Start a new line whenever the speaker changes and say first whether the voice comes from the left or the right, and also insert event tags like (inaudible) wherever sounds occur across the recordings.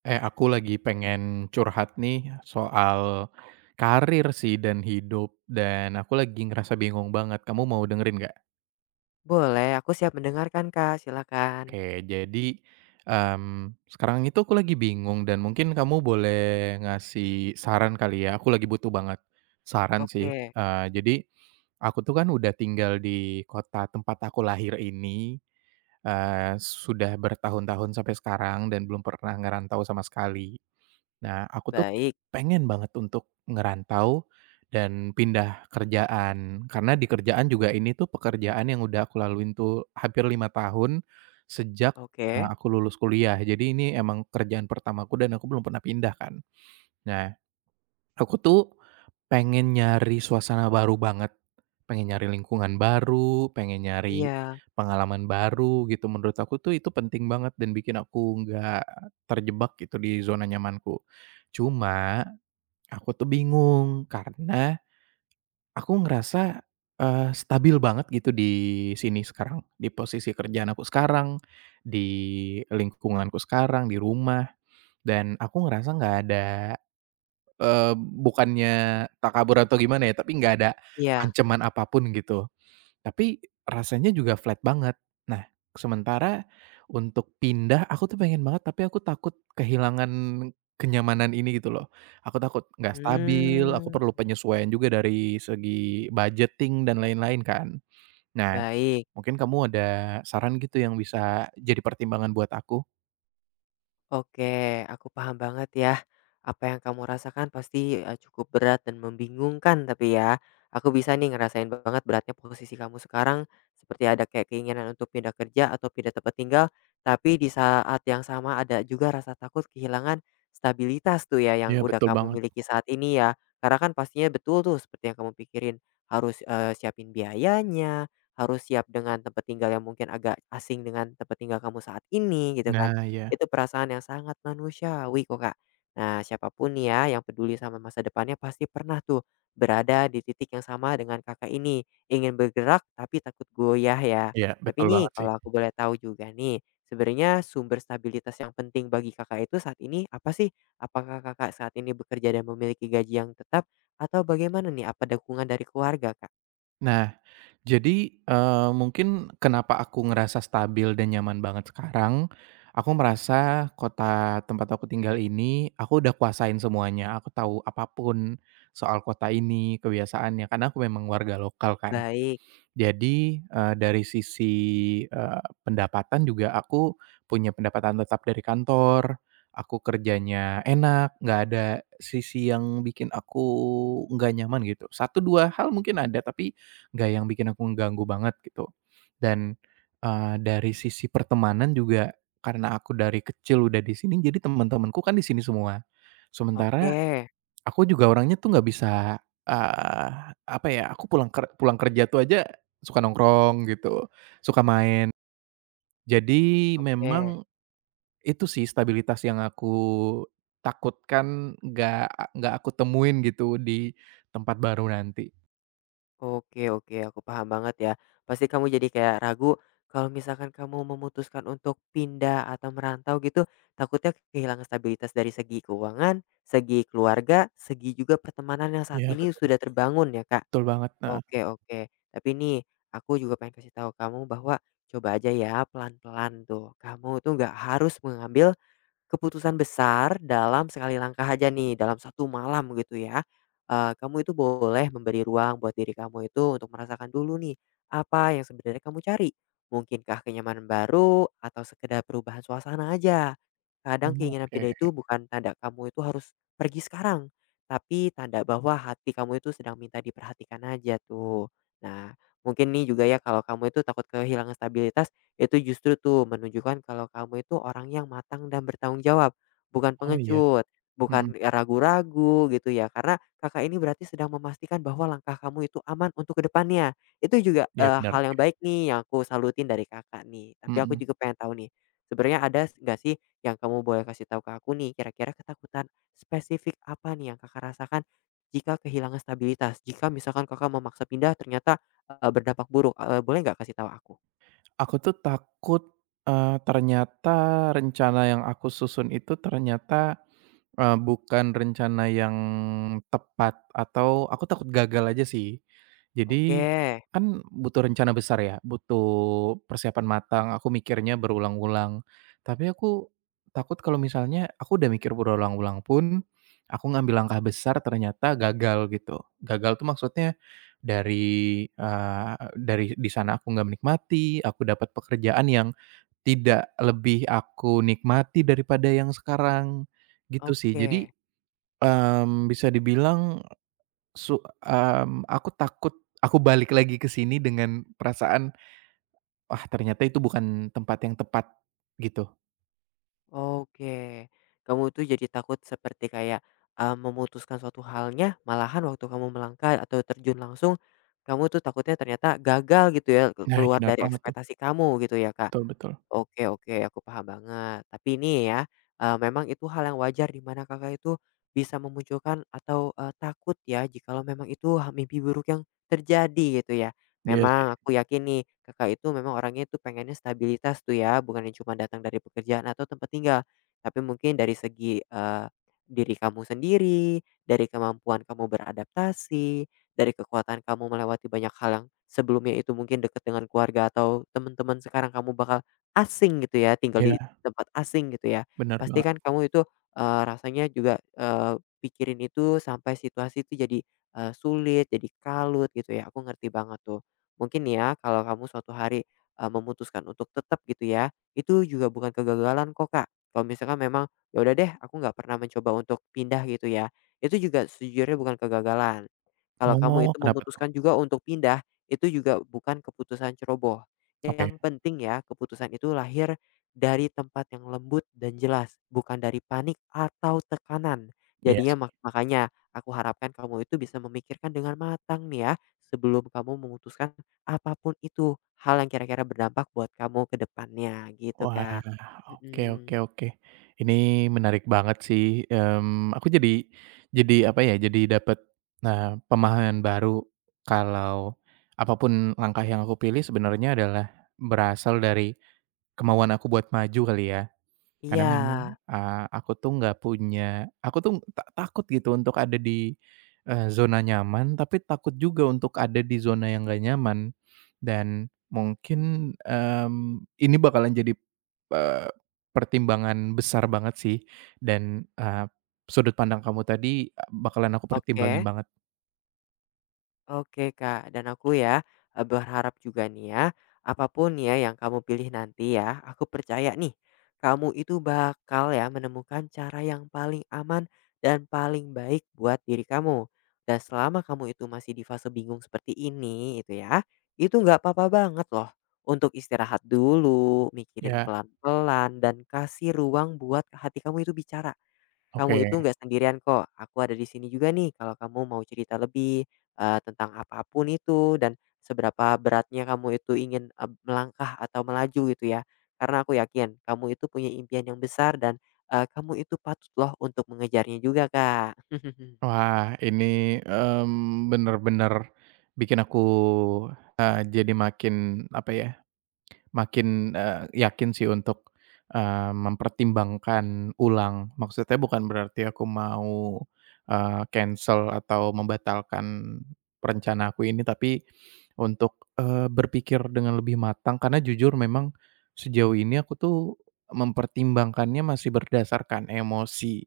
right: Eh, aku lagi pengen curhat nih soal karir sih dan hidup, dan aku lagi ngerasa bingung banget. Kamu mau dengerin nggak?
left: Boleh, aku siap mendengarkan, Kak, silakan.
right: Oke, jadi, mmm, sekarang itu aku lagi bingung dan mungkin kamu boleh ngasih saran kali ya, aku lagi butuh banget saran sih.
left: Oke,
right: Jadi aku tuh kan udah tinggal di kota tempat aku lahir ini, sudah bertahun-tahun sampai sekarang dan belum pernah ngerantau sama sekali. Nah, aku tuh
left: baik,
right: pengen banget untuk ngerantau dan pindah kerjaan, karena di kerjaan juga ini tuh pekerjaan yang udah aku laluin tuh hampir 5 tahun sejak,
left: oke.
right: aku lulus kuliah. Jadi ini emang kerjaan pertamaku dan aku belum pernah pindah kan. Nah, aku tuh pengen nyari suasana baru banget, pengen nyari lingkungan baru, pengen nyari
left: Iya,
right: pengalaman baru gitu. Menurut aku tuh itu penting banget dan bikin aku nggak terjebak gitu di zona nyamanku. Cuma aku tuh bingung karena aku ngerasa, stabil banget gitu di sini sekarang, di posisi kerjaan aku sekarang, di lingkunganku sekarang, di rumah, dan aku ngerasa nggak ada, bukannya takabur atau gimana ya, tapi nggak ada
left: iya,
right: ancaman apapun gitu. Tapi rasanya juga flat banget. Nah, sementara untuk pindah aku tuh pengen banget, tapi aku takut kehilangan kenyamanan ini gitu loh. Aku takut nggak stabil, aku
left: hmm,
right: perlu penyesuaian juga dari segi budgeting dan lain-lain kan. Nah,
left: baik.
right: mungkin kamu ada saran gitu yang bisa jadi pertimbangan buat aku?
left: Oke, aku paham banget ya. Apa yang kamu rasakan pasti cukup berat dan membingungkan tapi ya, aku bisa nih ngerasain banget beratnya posisi kamu sekarang seperti ada kayak keinginan untuk pindah kerja atau pindah tempat tinggal, tapi di saat yang sama ada juga rasa takut kehilangan stabilitas tuh ya yang
right: Iya,
left: udah
right: betul
left: kamu
right: banget.
left: miliki saat ini ya. Karena kan pastinya betul tuh seperti yang kamu pikirin, harus siapin biayanya, harus siap dengan tempat tinggal yang mungkin agak asing dengan tempat tinggal kamu saat ini gitu kan,
right: Nah, iya.
left: itu perasaan yang sangat manusiawi kok, Kak. Nah, siapapun nih ya yang peduli sama masa depannya pasti pernah tuh berada di titik yang sama dengan Kakak ini, ingin bergerak tapi takut goyah ya.
right: Iya,
left: Tapi
right: betul
left: nih
right: banget sih.
left: kalau aku boleh tahu juga nih, sebenarnya sumber stabilitas yang penting bagi Kakak itu saat ini apa sih? Apakah Kakak saat ini bekerja dan memiliki gaji yang tetap atau bagaimana nih? Apa dukungan dari keluarga, Kak?
right: Nah, jadi, mungkin kenapa aku ngerasa stabil dan nyaman banget sekarang, aku merasa kota tempat aku tinggal ini, aku udah kuasain semuanya, aku tahu apapun soal kota ini, kebiasaannya, karena aku memang warga lokal kan.
left: Baik,
right: Jadi, dari sisi, pendapatan juga aku punya pendapatan tetap dari kantor, aku kerjanya enak, nggak ada sisi yang bikin aku nggak nyaman gitu. Satu 2 hal mungkin ada, tapi nggak yang bikin aku mengganggu banget gitu. Dan, dari sisi pertemanan juga karena aku dari kecil udah di sini, jadi teman-temanku kan di sini semua. Sementara
left: oke,
right: aku juga orangnya tuh nggak bisa, apa ya, aku pulang kerja tuh aja suka nongkrong gitu, suka main. Jadi
left: oke.
right: memang itu sih stabilitas yang aku takutkan nggak nggak aku temuin gitu di tempat baru nanti.
left: Oke, oke, aku paham banget ya. Pasti kamu jadi kayak ragu kalau misalkan kamu memutuskan untuk pindah atau merantau gitu, takutnya kehilangan stabilitas dari segi keuangan, segi keluarga, segi juga pertemanan yang saat
right: Iya
left: ini
right: betul,
left: sudah terbangun ya, Kak.
right: betul banget, heeh.
left: Oke, oke. Tapi nih, aku juga pengen kasih tahu kamu bahwa coba aja ya pelan-pelan tuh. Kamu tuh nggak harus mengambil keputusan besar dalam sekali langkah aja nih, dalam satu malam gitu ya, kamu itu boleh memberi ruang buat diri kamu itu untuk merasakan dulu nih, apa yang sebenarnya kamu cari. Mungkinkah kenyamanan baru atau sekedar perubahan suasana aja.
right: Oh
left: Kadang keinginan
right: oke,
left: pindah itu bukan tanda kamu itu harus pergi sekarang, tapi tanda bahwa hati kamu itu sedang minta diperhatikan aja tuh. Nah, mungkin nih juga ya kalau kamu itu takut kehilangan stabilitas, itu justru tuh menunjukkan kalau kamu itu orang yang matang dan bertanggung jawab, bukan
right: oh iya,
left: pengecut,
right: mhm,
left: bukan ragu-ragu gitu ya. Karena Kakak ini berarti sedang memastikan bahwa langkah kamu itu aman untuk kedepannya. Itu juga,
right: iya benar
left: hal
right: sih,
left: yang baik nih yang aku salutin dari Kakak nih. Tapi aku
right: mhm.
left: juga pengen tahu nih, sebenarnya ada nggak sih yang kamu boleh kasih tahu ke aku nih kira-kira ketakutan spesifik apa nih yang Kakak rasakan jika kehilangan stabilitas? Jika misalkan Kakak memaksa pindah ternyata, berdampak buruk, boleh nggak kasih tahu aku?
right: Aku tuh takut, ternyata rencana yang aku susun itu ternyata, bukan rencana yang tepat atau aku takut gagal aja sih.
left: Oke.
right: Jadi, kan butuh rencana besar ya, butuh persiapan matang, aku mikirnya berulang-ulang. Tapi aku takut kalau misalnya aku udah mikir berulang-ulang pun, aku ngambil langkah besar ternyata gagal gitu. Gagal tuh maksudnya dari, dari di sana aku nggak menikmati, aku dapat pekerjaan yang tidak, lebih aku nikmati daripada yang sekarang, gitu sih. Jadi,
left: Oke,
right: bisa dibilang su aku takut aku balik lagi ke sini dengan perasaan, "Wah, ternyata itu bukan tempat yang tepat," gitu.
left: oke. Kamu itu jadi takut seperti kayak, memutuskan suatu halnya, malahan waktu kamu melangkah atau terjun langsung, kamu tuh takutnya ternyata gagal gitu ya,
right: Nah, iya
left: keluar
right: bener
left: dari
right: banget tuh,
left: ekspektasi kamu gitu ya, Kak.
right: betul betul.
left: Oke, oke, aku paham banget. Tapi ini ya, memang itu hal yang wajar di mana Kakak itu bisa memunculkan atau, takut ya jikalau memang itu mimpi buruk yang terjadi gitu ya.
right: Iya sih,
left: Memang aku yakin nih Kakak itu memang orangnya itu pengennya stabilitas tuh ya, bukan yang cuma datang dari pekerjaan atau tempat tinggal. Tapi mungkin dari segi, diri kamu sendiri, dari kemampuan kamu beradaptasi, dari kekuatan kamu melewati banyak hal yang sebelumnya itu mungkin dekat dengan keluarga atau teman-teman, sekarang kamu bakal asing gitu ya, tinggal di
right: iya,
left: tempat asing gitu ya.
right: bener
left: Pasti
right: banget.
left: kan kamu itu, rasanya juga, pikirin itu sampai situasi itu jadi, sulit, jadi kalut gitu ya, aku ngerti banget tuh. Mungkin ya kalau kamu suatu hari, memutuskan untuk tetap gitu ya, itu juga bukan kegagalan kok, Kak. Kalau misalkan memang, "Ya udah deh, aku nggak pernah mencoba untuk pindah," gitu ya, itu juga sejujurnya bukan kegagalan. Kalau kamu
right: Oh,
left: itu
right: kenapa tuh?
left: memutuskan juga untuk pindah, itu juga bukan keputusan ceroboh.
right: Oke,
left: Yang penting ya, keputusan itu lahir dari tempat yang lembut dan jelas, bukan dari panik atau tekanan.
right: iya sih.
left: Jadinya makanya aku harapkan kamu itu bisa memikirkan dengan matang nih ya, sebelum kamu memutuskan apapun itu, hal yang kira-kira berdampak buat kamu ke depannya gitu,
right: Wah,
left: Kak.
right: oke
left: Mhm,
right: oke oke. Ini menarik banget sih, aku jadi apa ya, jadi dapat, nah, pemahaman baru kalau apapun langkah yang aku pilih sebenarnya adalah berasal dari kemauan aku buat maju kali ya. Karena
left: iya,
right: memang, aku tuh nggak punya aku tuh ta takut gitu untuk ada di, zona nyaman, tapi takut juga untuk ada di zona yang nggak nyaman. Dan mungkin, mmm, ini bakalan jadi, eee, pertimbangan besar banget sih dan, eee, sudut pandang kamu tadi, bakalan aku pertimbangin
left: oke.
right: banget.
left: Oke Kak, dan aku ya, berharap juga nih ya, apapun ya yang kamu pilih nanti ya, aku percaya nih, kamu itu bakal ya menemukan cara yang paling aman dan paling baik buat diri kamu. Dan selama kamu itu masih di fase bingung seperti ini itu ya, itu nggak apa-apa banget loh untuk istirahat dulu, mikirin
right: Ya,
left: pelan-pelan, dan kasih ruang buat hati kamu itu bicara. Kamu
right: oke.
left: itu nggak sendirian kok, aku ada di sini juga nih kalau kamu mau cerita lebih, tentang apapun itu dan seberapa beratnya kamu itu ingin, melangkah atau melaju gitu ya. Karena aku yakin kamu itu punya impian yang besar dan, kamu itu patut loh untuk mengejarnya juga, Kak. (laughs)
right: Wah, ini, bener-bener bikin aku, jadi makin apa ya, makin, yakin sih untuk, mempertimbangkan ulang. Maksudnya bukan berarti aku mau, cancel atau membatalkan rencana aku ini, tapi untuk, berpikir dengan lebih matang karena jujur memang sejauh ini aku tuh mempertimbangkannya masih berdasarkan emosi.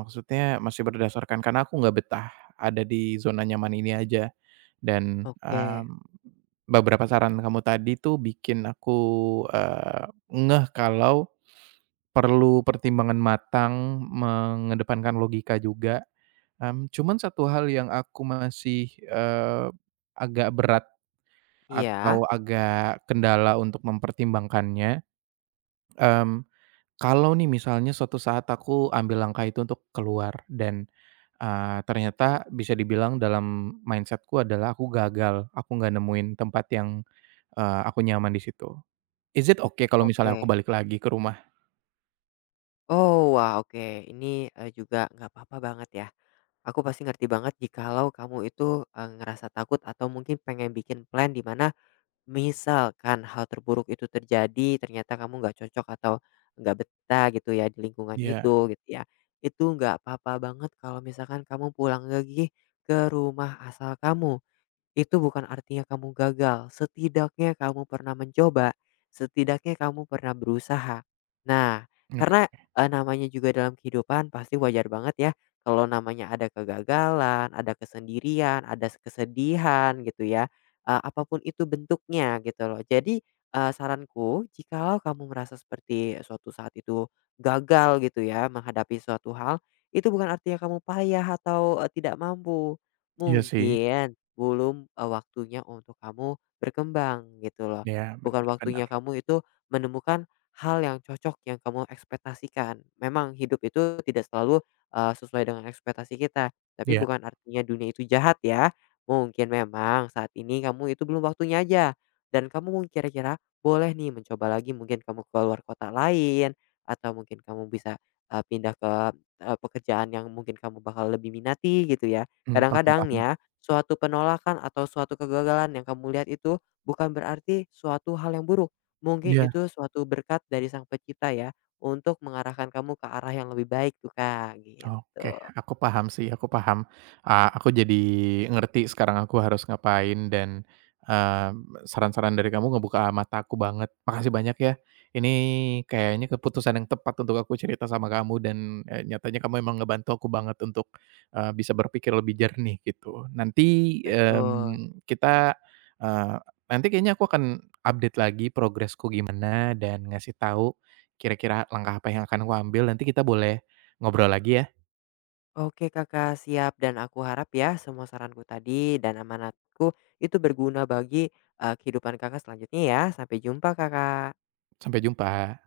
right: Maksudnya masih berdasarkan karena aku nggak betah ada di zona nyaman ini aja dan,
left: Oke,
right: beberapa saran kamu tadi tuh bikin aku, ngeh kalau perlu pertimbangan matang, mengedepankan logika juga, cuman satu hal yang aku masih, agak berat
left: iya,
right: atau agak kendala untuk mempertimbangkannya, mmm, kalau nih misalnya suatu saat aku ambil langkah itu untuk keluar dan, ternyata bisa dibilang dalam mindsetku adalah aku gagal, aku nggak nemuin tempat yang, aku nyaman di situ. Is it okay kalau misalnya aku
left: oke.
right: balik lagi ke rumah?
left: Oh, wah, oke, ini, juga nggak apa-apa banget ya. Aku pasti ngerti banget jikalau kamu itu, ngerasa takut atau mungkin pengen bikin plan di mana misalkan hal terburuk itu terjadi, ternyata kamu nggak cocok atau nggak betah gitu ya di lingkungan
right: Iya,
left: itu gitu ya. Itu nggak apa-apa banget kalau misalkan kamu pulang lagi ke rumah asal kamu. Itu bukan artinya kamu gagal, setidaknya kamu pernah mencoba, setidaknya kamu pernah berusaha. Nah,
right: oke.
left: karena, namanya juga dalam kehidupan pasti wajar banget ya kalau namanya ada kegagalan, ada kesendirian, ada kesedihan gitu ya, apapun itu bentuknya gitu loh. Jadi, saranku jikalau kamu merasa seperti suatu saat itu gagal gitu ya menghadapi suatu hal, itu bukan artinya kamu payah atau, tidak mampu.
right: Iya sih,
left: Mungkin belum, waktunya untuk kamu berkembang gitu loh.
right: iya bener
left: Bukan
right: bener.
left: waktunya kamu itu menemukan hal yang cocok yang kamu ekspektasikan. Memang hidup itu tidak selalu, sesuai dengan ekspektasi kita, tapi
right: Iya,
left: bukan artinya dunia itu jahat ya. Mungkin memang saat ini kamu itu belum waktunya aja dan kamu mungkin kira-kira boleh nih mencoba lagi mungkin kamu keluar kota lain atau mungkin kamu bisa, pindah ke, pekerjaan yang mungkin kamu bakal lebih minati gitu ya.
right: paham
left: Kadang-kadang
right: paham.
left: ya suatu penolakan atau suatu kegagalan yang kamu lihat itu bukan berarti suatu hal yang buruk. Mungkin
right: Iya.
left: itu suatu berkat dari Sang Pencipta ya, untuk mengarahkan kamu ke arah yang lebih baik tuh, Kak, gitu.
right: Oke, aku paham sih, aku paham. Aku jadi ngerti sekarang aku harus ngapain dan, eee, saran-saran dari kamu ngebuka mata aku banget. Makasih banyak ya. Ini kayaknya keputusan yang tepat untuk aku cerita sama kamu dan, nyatanya kamu emang ngebantu aku banget untuk, bisa berpikir lebih jernih gitu. Nanti,
left: Betul.
right: kita, eee, nanti kayaknya aku akan update lagi progresku gimana dan ngasih tahu kira-kira langkah apa yang akan aku ambil. Nanti kita boleh ngobrol lagi ya?
left: Oke, Kakak, siap dan aku harap ya semua saranku tadi dan amanatku itu berguna bagi, kehidupan Kakak selanjutnya ya. Sampai jumpa, Kakak.
right: Sampai jumpa.